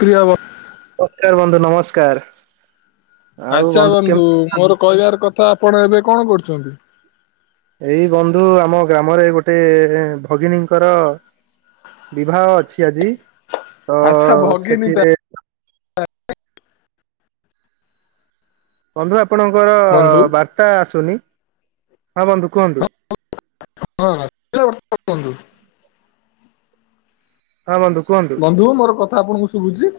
ପ୍ରିୟ ବନ୍ ନମସ୍କାର ବନ୍ଧୁ ନମସ୍କାର। ଆଉ ଆଚ୍ଛା ବନ୍ଧୁ କେମିତି ମୋର କହିବାର କଥା, ଆପଣ ଏବେ କଣ କରୁଛନ୍ତି? ଏଇ ବନ୍ଧୁ ଆମ ଗ୍ରାମରେ ଗୋଟେ ଭଗିିନୀଙ୍କର ବିବାହ ଅଛି ଆଜି। ତ ଆଚ୍ଛା ଭଗିନି ତ ସେଠିରେ ବନ୍ଧୁ ଆପଣଙ୍କର ବନ୍ଧୁ ବାର୍ତ୍ତା ଆସୁନି, ହଁ ବନ୍ଧୁ କୁହନ୍ତୁ। ହ [inaudible] ହଁ ବନ୍ଧୁ କୁହନ୍ତୁ ବନ୍ଧୁ ମୋର କଥା ଆପଣଙ୍କୁ ଶୁଭୁଛି?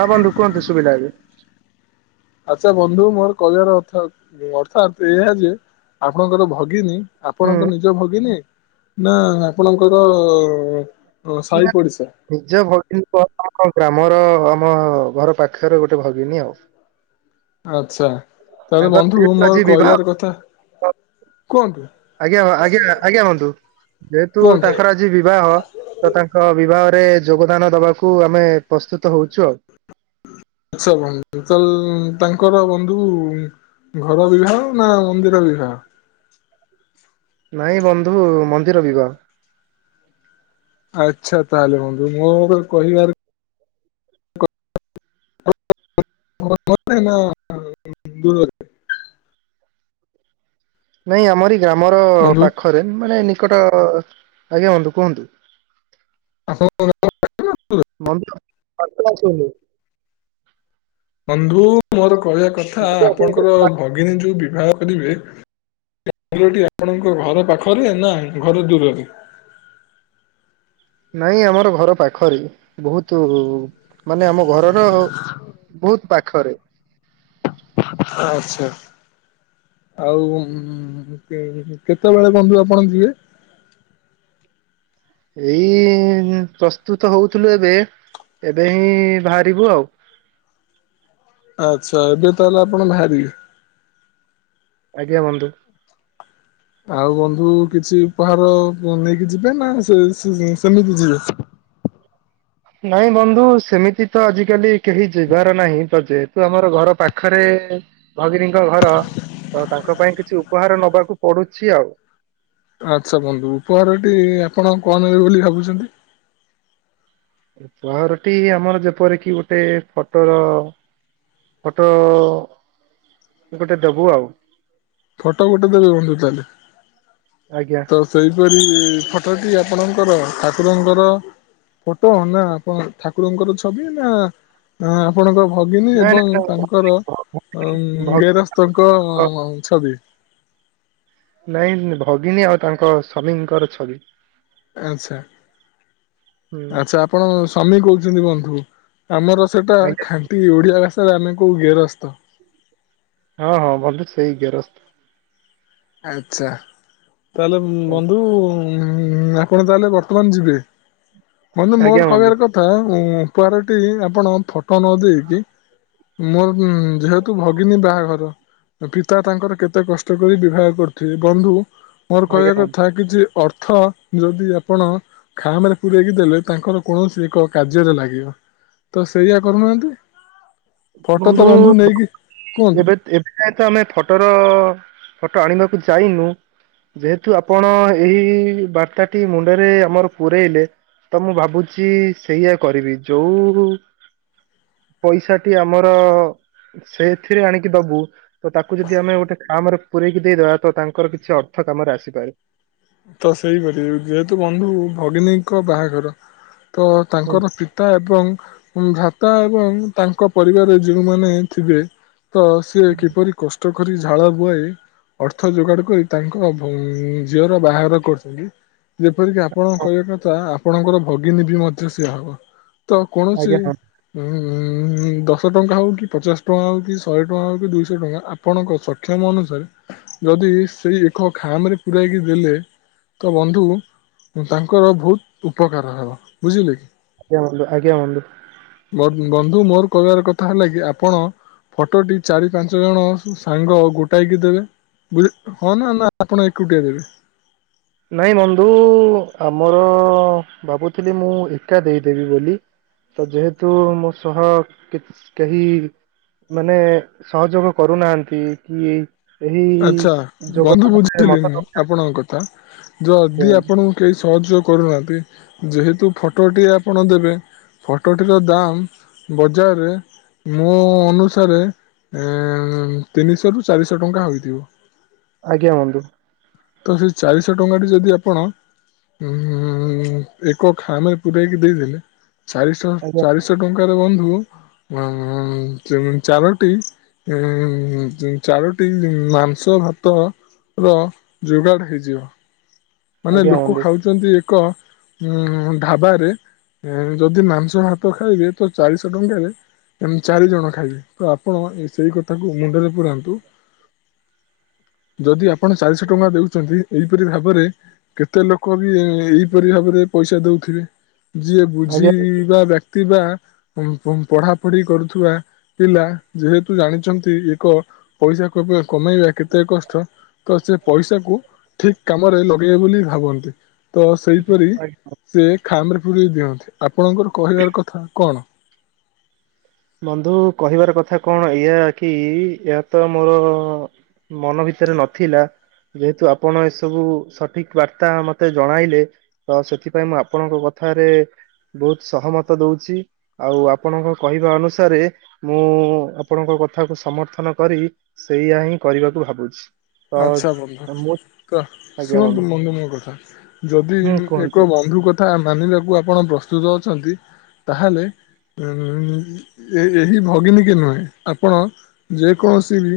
ହଁ ବନ୍ଧୁ କୁହନ୍ତୁ ଶୁଭିଲା ଏବେ। ଆଛା ବନ୍ଧୁ ମୋର କହିବାର ଅର୍ଥ ଅର୍ଥାତ୍ ଏହା ଯେ ଆପଣଙ୍କର ଭଗିନୀ ହୁଁ ଆପଣଙ୍କ ନିଜ ଭଗିନୀ ନା ଆପଣଙ୍କର ଓ ସାଇ ପଡିସା? ନିଜ ଭଗି କ ଆମ ଗ୍ରାମର, ଆମ ଘର ପାଖର ଗୋଟେ ଭଗିନୀ ଆଉ। ଆଛା ତାହେଲେ ତାଙ୍କର ବନ୍ଧୁ ଯେହେତୁ ଆଜି ମୋର ବିବାହ କଇବାର କଥା କୁଅନ୍ତୁ। ଆଜ୍ଞା ଆଜ୍ଞା ଆଜ୍ଞା ବନ୍ଧୁ ଯେହେତୁ କୁହନ୍ତୁ। ତାଙ୍କର ଆ ଜି ବିବାହ ତ ତାଙ୍କ ବିବାହରେ ଯୋଗଦାନ ଦବାକୁ ଆମେ ପ୍ରସ୍ତୁତ ହୋଉଚୁ ଆଉ। [unintelligible] ତାଙ୍କର ବନ୍ଧୁ ଘର ବିବାହ ନା ମନ୍ଦିର ବିବାହ? ନାଇଁ ବନ୍ଧୁ ମନ୍ଦିର ବିବାହ। ଆଚ୍ଛା ତାଏଲେ ବନ୍ଧୁ ମୋର କହିବାର ନା [unintelligible] [unintelligible] ନାଇଁ ଆମରି ଗ୍ରାମର ବନ୍ଧୁ ପାଖରେ, ମାନେ ନିକଟ, ଆଜ୍ଞା ବନ୍ଧୁ କୁହନ୍ତୁ? [unintelligible] ମମିସି [unintelligible] ବନ୍ଧୁ ମୋର କହିବା କଥା, ଆପଣଙ୍କର ଭଗିନୀ ଯୋଉ ବିବାହ କରିବେ ଗ୍ରାମ ଟି ଆପଣ ଙ୍କ ଘର ପାଖରେ ନା ଘର ଦୂରରେ? ନାଇଁ ଆମର ଘର ପାଖରେ, ବହୁତୁ ମାନେ ଆମ ଘରର ବହୁତ ପାଖରେ [unintelligible] ଆଛା ଆଉ କେତେବେଳ ବନ୍ଧୁ ଆପଣ ଯିବେ? ଏଇ ପ୍ରସ୍ତୁତ ହୋଉଥିଲୁ ଏବେ, ଏବେ ହିଁ ବାହାରିବୁ ଆଉ ଆଚ୍ଛା ଏବେ ତାଏଲେ ଆପଣ ବାହାରିବେ? ଆଜ୍ଞା ବନ୍ଧୁ। ଆଉ ବନ୍ଧୁ କିଛି ଉପହାର ନେଇକି ଯିବେ ନା, ସେ ସେମିତି ଯିବେ? ନାଇଁ ବନ୍ଧୁ ସେମିତି ତ ଆଜିକାଲି କେହି ଯିବାର ନାହିଁ, ତ ଯେହେତୁ ଆମର ଘର ପାଖରେ ଭଗିନୀଙ୍କ ଘର, ତାଙ୍କ ପାଇଁ କିଛି ଉପହାର ନବାକୁ ପଡୁଛି ଆଉ। ଆଚ୍ଛା ବନ୍ଧୁ ଉପହାରଟି ଆପଣ କଣ ନେବେ ବୋଲି ଭାବୁଚନ୍ତି? ଉପହାରଟି ଆମର ଯେପରିକି ଗୋଟେ ଫୋଟର ଫଟୋ ଗୋଟେ ଦୋବୁ ଆଉ। ଫଟୋ ଗୋଟେ ଦେବି ବନ୍ଧୁ ତାହେଲେ ଆଜ୍ଞା ତ ସେହିପରି ଫଟୋଟି ଆପଣଙ୍କର ଠାକୁରଙ୍କର ଫଟୋ ନା କଣ ଠାକୁରଙ୍କର ଛବି ନା ନା ଆପଣଙ୍କ ଭଗିନୀ ନାଇଁ ଏବଂ ନାଇଁ ତାଙ୍କର ଅ ନାଇଁ ଗେରସ୍ତଙ୍କ ଭ ଛବି ନାଇଁ ଭଗିନୀ ଆଉ ତାଙ୍କ ସ୍ଵାମୀଙ୍କର ଛବି। ଆଚ୍ଛା ହୁଁ ଆଚ୍ଛା ଆପଣ ସ୍ୱାମୀ କୋହୁଚନ୍ତି ବନ୍ଧୁ ଆମର ସେଟା ଆଜ୍ଞା ଖାଣ୍ଟୀ ଓଡିଆ ଭାଷାରେ ଆମେ କୋଉ ଗେରସ୍ତ। ହଁ ହଁ ବନ୍ଧୁ ସେଇ ଗେରସ୍ତ। ଆଚ୍ଛା ତାହେଲେ ବନ୍ଧୁ ଉଁ ଆପଣ ତାହେଲେ ବର୍ତ୍ତମାନ ଯିବେ ବନ୍ଧୁ ମୋର କହିବାର କ ତା ଉପହାରଟି ଆପଣ ଫଟୋ ନ ଦେଇକି ମୋର ଯେହେତୁ ଭଗିନୀ ବାହାଘର ପିତା ତାଙ୍କର କେତେ କଷ୍ଟ କରି ବିବାହ କରୁଥୁବେ ବନ୍ଧୁ ମୋର କହିବା ଆଜ୍ଞା ବନ୍ଧୁ କଥା କିଛି ଅର୍ଥ ଯଦି ଆପଣ ଖାମରେ ପୁରେଇକି ଦେଲେ ତାଙ୍କର କୌଣସି ଏକ କାର୍ଯ୍ୟରେ ଲାଗିବ। ତ ସେଇଆ କରୁନାହାନ୍ତି ଫଟୋ ତ ବନ୍ଧୁ ନେଇକି କୁହନ୍ତୁ। ଯେହେତୁ ଆମେ ଫଟୋର ଫଟୋ ଆଣିବାକୁ ଯାଇନୁ ଯେହେତୁ ଆପଣ ଏହି ବାର୍ତ୍ତାଟି ମୁଣ୍ଡରେ ଆମର ପୁରେଇଲେ ତ ମୁଁ ଭାବୁଚି ସେଇଆ କରିବି ଯୋଉରୁ ପଇସା ଠି ଆମର ସେଥିରେ ଆଣିକି ଦୋବୁ ତ ତାକୁ ଯଦି ଆମେ ଗୋଟେ ଖାମରେ ପୁରେଇକି ଦେଇଦବା ତ ତାଙ୍କର କିଛି ଅର୍ଥ କାମରେ ଆସିପାରେ। ତ ସେଇପରି ଯେହେତୁ ବନ୍ଧୁ ଭଗିନୀଙ୍କ ବାହାଘର ତ ହୁଁ ତାଙ୍କର ପିତା ଏବଂ ଭ୍ରାତା ଏବଂ ତାଙ୍କ ପରିବାରରେ ଯୋଉଁମାନେ ଥିବେ ତ ସିଏ କିପରି କଷ୍ଟ ପୋଖରୀ ଝାଳ ବୁହେଇ ଅର୍ଥ ଯୋଗାଡ କରି ତାଙ୍କ ଭୋଉ ଝିଅର ବାଘର କରୁ ଯେପରିକି ଆପଣଙ୍କ କହିବା କଥା ଆପଣଙ୍କର ଭଗିନୀ ବି ମଧ୍ୟ ସେ ହବ। ତ କୌଣସି ଆଜ୍ଞା ହଁ ଉଁ ହଁ ଦଶ ଟଙ୍କା ହୋଉ କି ପଚାଶ ଟଙ୍କା ହୋଉ କି ଶହେ ଟଙ୍କା ହୋଉ କି ଦୁଇଶହ ଟଙ୍କା ଆପଣଙ୍କ ସକ୍ଷମ ଅନୁସାରେ ଯଦି ସେଇ ଏକ ଖାମରେ ପୂରାଇକି ଦେଲେ ତ ବନ୍ଧୁ ତାଙ୍କର ବୋହୁତ ଉପକାର ହବ ବୁଝିଲେକି ଆଜ୍ଞା ବନ୍ଧୁ ଆଜ୍ଞା ବନ୍ଧୁ। ବନ୍ ବନ୍ଧୁ ମୋର କହିବାର କଥା ହେଲା କି ଆପଣ ଫଟୋଟି ଚାରି ପାଞ୍ଚ ଜଣ ସବୁ ସାଙ୍ଗ ଗୋଟାଇକି ଦେବେ। ବୁଲି ହଁ ନା ନା ଆପଣ ଏକୁଟିଆ ଦେବେ। ନାଇଁ ବନ୍ଧୁ ଆମର ଭାବୁଥିଲି ମୁଁ ଏକା ଦେଇଦେବି ବୋଲି। ତ ଯେହେତୁ ମୋ ସହ କି କେହି ମାନେ ସହଯୋଗ କରୁନାହାନ୍ତି କି ଆଚ୍ଛା ଏହିସ୍ ଯୋଗ ବନ୍ଧୁ ତାମାନେ ବୁଝିଲି ମତେ ମୁଁ ତ ଆପଣଙ୍କ କଥା ଯଦି ଆପଣଙ୍କ କେହି ସହଯୋଗ କରୁନାହାନ୍ତି ଯେହେତୁ ଫଟୋଟି ଆପଣ ଦେବେ ଫଟୋଟିର ଦାମ୍ ବଜାରରେ ମୋ ଅନୁସାରେ, ଏ ତିନିଶହ ରୁ ଚାରିଶହ ଟଙ୍କା ହୋଇଥିବ। ଆଜ୍ଞା, ବନ୍ଧୁ। ତ, ସେଇ ଚାରିଶହ ଟଙ୍କାଟି ଯଦି ଆପଣ ହୁଁ ହୁଁ, ଏକ ଖାମରେ ପୁୁରେଇକି ଦେଇଦେଲେ ଚାରିଶହ, ଆଜ୍ଞା ଚାରିଶହ ଟଙ୍କାରେ ବନ୍ଧୁ, ଚାରୋଟି ଉ, ଚାରୋଟି ମାଂସ, ଭାତର ଯୋଗାଡ଼ ହେଇଯିବ। ମାନେ ଆଜ୍ଞା ଲୋକ ବନ୍ଧୁ ଖାଉଚନ୍ତି ଏକ, ଉଁ ଢାବାରେ ଯଦି ମାଂସ ହାତ ଖାଇବେ, ତ ଚାରିଶ ଟଙ୍କାରେ ଏମିତି ଚାରିଜଣ ଖାଇବେ, ତ ଆପଣ ଏ ସେଇ କଥାକୁ ମୁଣ୍ଡରେ ପୁରାନ୍ତୁ ଯଦି ଆପଣ ଚାରିଶ ଟଙ୍କା ଦେଉଚନ୍ତି, ଏହିପରି ଭାବରେ କେତେ ଲୋକ ବି, ଏଇପରି ଭାବରେ ପଇସା ଦଉଥିବେ। ଯିଏ ଆଜ୍ଞା ବୁଝିବା ବ୍ୟକ୍ତି ବା, ପଢାପଢି କରୁଥିବା ପିଲା, ଯେହେତୁ ଜାଣିଚନ୍ତି, ଏକ ପଇସା କେବେ କମେଇବା କେତେ କଷ୍ଟ, ତ ସେ ପଇସା କୁ ଠିକ କାମରେ, ଲ ଭାବନ୍ତି, ତ ସେହିପରି ଆଜ୍ଞା। ସେ ଖାମରେ ପୁରେଇ ଦିଅନ୍ତି। ଆପଣଙ୍କର କହିବାର କଥା କଣ? ବନ୍ଧୁ କହିବାର କଥା କଣ ଇଆ କି? ଏହା ତ ମୋର ମନ ଭିତରେ ନଥିଲା ଯେହେତୁ ଆପଣ ଏସବୁ ସଠିକ ବାର୍ତ୍ତା ମତେ ଜଣାଇଲେ ତ ସେଥିପାଇଁ, ମୁଁ ଆପଣଙ୍କ କଥାରେ ବହୁତ ସହମତ ଦଉଚି, ଆଉ ଆପଣଙ୍କ କହିବା ଅନୁ ଅନୁସାରେ, ମୁଁ ଆପଣଙ୍କ କଥାକୁ ସମର୍ଥନ କରି ସେଇଆ ହିଁ କରିବାକୁ ଭାବୁଚି। ଆଛା, ବନ୍ଧୁ ତ ଶୁଣନ୍ତୁ ବନ୍ଧୁ ମୋ କଥା, ଯଦି ହୁଁ ଏକ କୁହନ୍ତୁ ବନ୍ଧୁ କଥା ଥା ମାନିବାକୁ ଆପଣ ପ୍ରସ୍ତୁତ ଅଛନ୍ତି, ତାହେଲେ ଏ ଏହି ଭଗିନୀ କି ନୁହେଁ, ଆପଣ ଯେ କୌଣସି ବି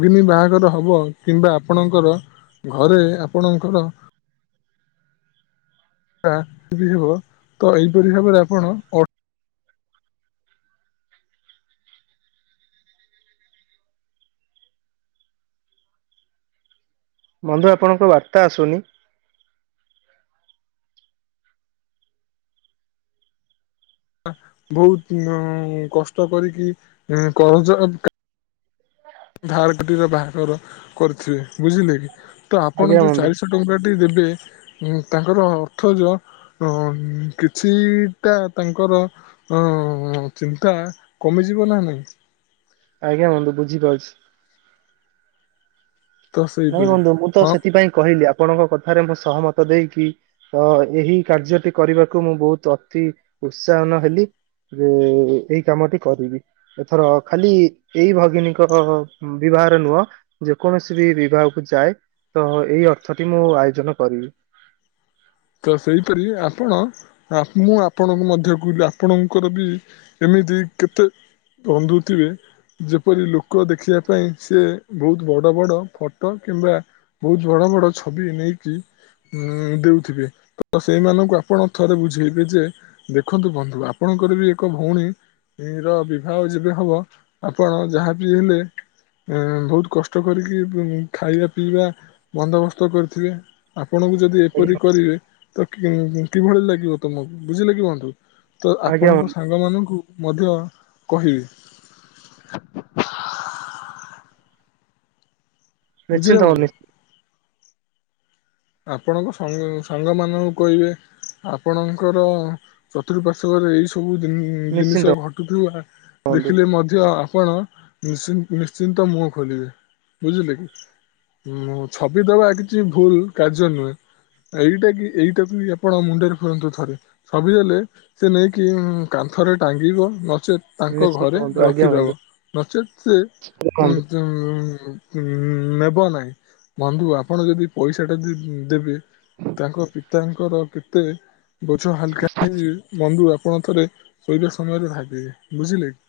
ଅଗିନି ବାହାଘର ହବ କିମ୍ବା ଆପଣଙ୍କର ଘରେ, ଆପଣଙ୍କର [unintelligible] ତ ଏହିପରି ଭାବରେ ଆପଣ ବନ୍ଧୁ, ଆପଣଙ୍କ ବାର୍ତ୍ତା ଆସୁନି? ବହୁତ କଷ୍ଟ କରିକି କହୁଚ ଧାର କରି ବାହାଘର କରିଥିବେ, ବୁଝିଲେ କି? ତ ଆପଣ ଆଜ୍ଞା ଯୋଉ ବନ୍ଧୁ ଚାରିଶ ଦଶ ଟଙ୍କାଟି ଦେବେ, ତାଙ୍କର ଅର୍ଥ ଯ ହଁ, କିଛିଟା ତାଙ୍କର ହଁ, ଚିନ୍ତା କମିଯିବ ନା ନାଇଁ? ଆଜ୍ଞା ବନ୍ଧୁ, ବୁଝିପାରୁଚି। ତ ନାଇଁ ସେଇପରି ବନ୍ଧୁ ମୁଁ ତ ହଁ ସେଥିପାଇଁ କହିଲି, ଆପଣଙ୍କ କଥାରେ ମୁଁ ସହମତ ଦେଇକି ତ ଏହି କାର୍ଯ୍ୟଟି କରିବାକୁ ମୁଁ ବହୁତ ଅତି ଉତ୍ସାହନ ହେଲି। ଯେ, ଏଇ କାମଟି କରିବି। ଏଥର ଖାଲି ଏଇ ଭଗିନୀଙ୍କ ବିବାହରେ ନୁହଁ, ଯେ କୌଣସି ବି ବିବାହ କୁ ଯାଏ, ତ ଏଇ ଅର୍ଥଟି ମୁଁ ଆୟୋଜନ କରିବି। ତ, ସେଇପରି ଆପଣ ମୁଁ ଆପଣଙ୍କୁ ମଧ୍ୟ କହିଲି, ଆପଣଙ୍କର ବି ଏମିତି କେତେ ବନ୍ଧୁ ଥିବେ? ଯେପରି ଲୋକ ଦେଖିବା ପାଇଁ ସିଏ ବହୁତ ବଡ଼ ବଡ଼ ଫଟୋ କିମ୍ବା। ବହୁତ ବଡ ବଡ ଛବି ନେଇକି ଉଁ ଦଉଥିବେ। ତ ସେଇମାନଙ୍କୁ ଆପଣ ଥରେ ବୁଝେଇବେ ଯେ ଦେଖନ୍ତୁ ବନ୍ଧୁ ଆପଣଙ୍କର ବି ଏକ ଭଉଣୀ। ର ବିବାହ ଯେବେ ହବ ଆପଣ ଯାହାବି ହେଲେ। ଉଁ ବହୁତ କଷ୍ଟ କରିକି ଖାଇବା ପିଇବା ବନ୍ଦୋବସ୍ତ କରିଥିବେ। ଆପଣଙ୍କୁ ଯଦି ଏପରି ଆଜ୍ଞା କରିବେ ତ କି କିଭଳି ଲାଗିବ ତମକୁ ବୁଝିଲେ କି ବନ୍ଧୁ। ତ ଆଜ୍ଞା ଆପଣଙ୍କ ବନ୍ଧୁ ସାଙ୍ଗ ମାନଙ୍କୁ ମଧ୍ୟ କହିବେ। ନିଶ୍ଚିନ୍ତ ବନ୍ଧୁ। ଆପଣଙ୍କ ସଙ୍ଗ ସାଙ୍ଗ ମାନଙ୍କୁ କହିବେ। ଆପଣଙ୍କର ଚତୁଃପାର୍ଶ୍ୱରେ ଏଇ ସବୁ ଜିନ ନିଶ୍ଚିନ୍ତ ଜିନିଷ ଘଟୁଥିବା ବନ୍ଧୁ ଦେଖିଲେ ମଧ୍ୟ। ଆପଣ ନିଶ୍ ନିଶ୍ଚିନ୍ତ ମୁହଁ ଖୋଲିବେ ବୁଝିଲେ କି। ହୁଁ ଛବି ଦବା କିଛି ଭୁଲ କାର୍ଯ୍ୟ ନୁହେଁ। ଏଇଟା କି ଏଇଟାବି ଆପଣ ମୁଣ୍ଡରେ ଫୁରାନ୍ତୁ ଥରେ। ଛବି ଦଲେ ସେ ନେଇକି କାନ୍ଥରେ ଟାଙ୍ଗିବ ନଚେତ୍। ତାଙ୍କ ନିଶ୍ଚିନ୍ତ ଘରେ ବନ୍ଧୁ ଆଜ୍ଞା ରଖିଦବ ବନ୍ଧୁ। ନଚେତ୍ ସେ ଉଁ। ବନ୍ଧୁ ଉଁ ଉଁ ଉଁ ନେବ ନାହିଁ ବନ୍ଧୁ ଆପଣ ଯଦି ପଇସା। ଟା ଯଦି ଦେବେ ତାଙ୍କ ପିତାଙ୍କର କେତେ। ବୋଝ ହାଲକା ହେଇଯିବେ ବନ୍ଧୁ ଆପଣ ଥରେ ଶୋଇବା ସମୟରେ ଭାବିବେ ବୁଝିଲେ କି।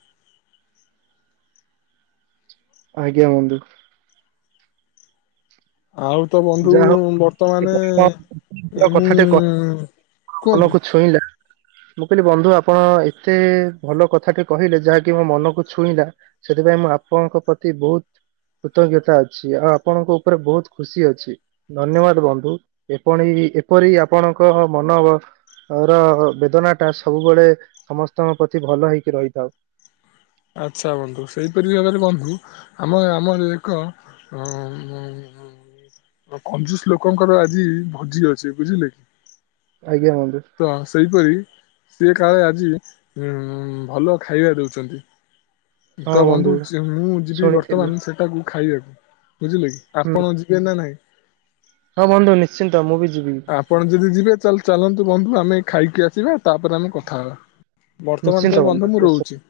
ଆଜ୍ଞା ବନ୍ଧୁ। ଆଉ ତ ବନ୍ଧୁ ଯାହା ବର୍ତ୍ତମାନ ହଉ କଥାଟେ ମୁଁ। କୁହନ୍ତୁ ମନକୁ ଛୁଇଁଲା। ମୁଁ କହିଲି ବନ୍ଧୁ ଆପଣ ଏତେ ଭଲ କଥାଟେ କହିଲେ ଯାହାକି ମୋ ମନକୁ ଛୁଇଁଲା। ସେଥିପାଇଁ ମୁଁ ଆପଣଙ୍କ ପ୍ରତି ବହୁତ୍ କୃତଜ୍ଞତା ଅଛି ଆଉ ଆପଣଙ୍କ ଉପରେ ବହୁତ ଖୁସି ଅଛି। ଧନ୍ୟବାଦ ବନ୍ଧୁ ଏପଣି ଏପରି ଆପଣଙ୍କ ମନ। ର ବେଦନା ଟା ସବୁବେଳେ ସମସ୍ତଙ୍କ ପ୍ରତି ଭଲ ହେଇକି ରହିଥାଉ। ଆଚ୍ଛା ବନ୍ଧୁ ସେଇପରି ଭାବରେ ବନ୍ଧୁ ଆମେ ଆମର ଏକ। ଅଁ ଉଁ ଉଁ। କଞ୍ଜୁସ୍ ଲୋକଙ୍କର ଆଜି ଭୋଜି ଅଛି ବୁଝିଲେ କି। ଆଜ୍ଞା ବନ୍ଧୁ। ତ ସେହିପରି ସିଏ କାଳେ ଆଜି ଉଁ ଭଲ ଖାଇବା ଦେଉଛନ୍ତି। ତ ବନ୍ଧୁ ଚି ମୁଁ ଯିବି ଶୁଣିଥିଲି ବର୍ତ୍ତମାନ ସେଟାକୁ ଖାଇବାକୁ ବୁଝିଲେ କି ହୁଁ ଆପଣ ଯି ବେ ନା ନାହିଁ। ହଁ ବନ୍ଧୁ ନିଶ୍ଚିନ୍ତ ମୁଁ ବି ଯିବି। ଆପଣ ଯଦି ଯିବେ ଚାଲ ଚାଲନ୍ତୁ ବନ୍ଧୁ ଆମେ ଖାଇକି ଆସିବା ତାପରେ ଆମେ କଥା ହେବା। ବର୍ତ୍ତମାନ ନିଶ୍ଚିନ୍ତ ପାଇଁ ବନ୍ଧୁ ମୁଁ ନିଶ୍ଚିନ୍ତ। ରହୁଛି।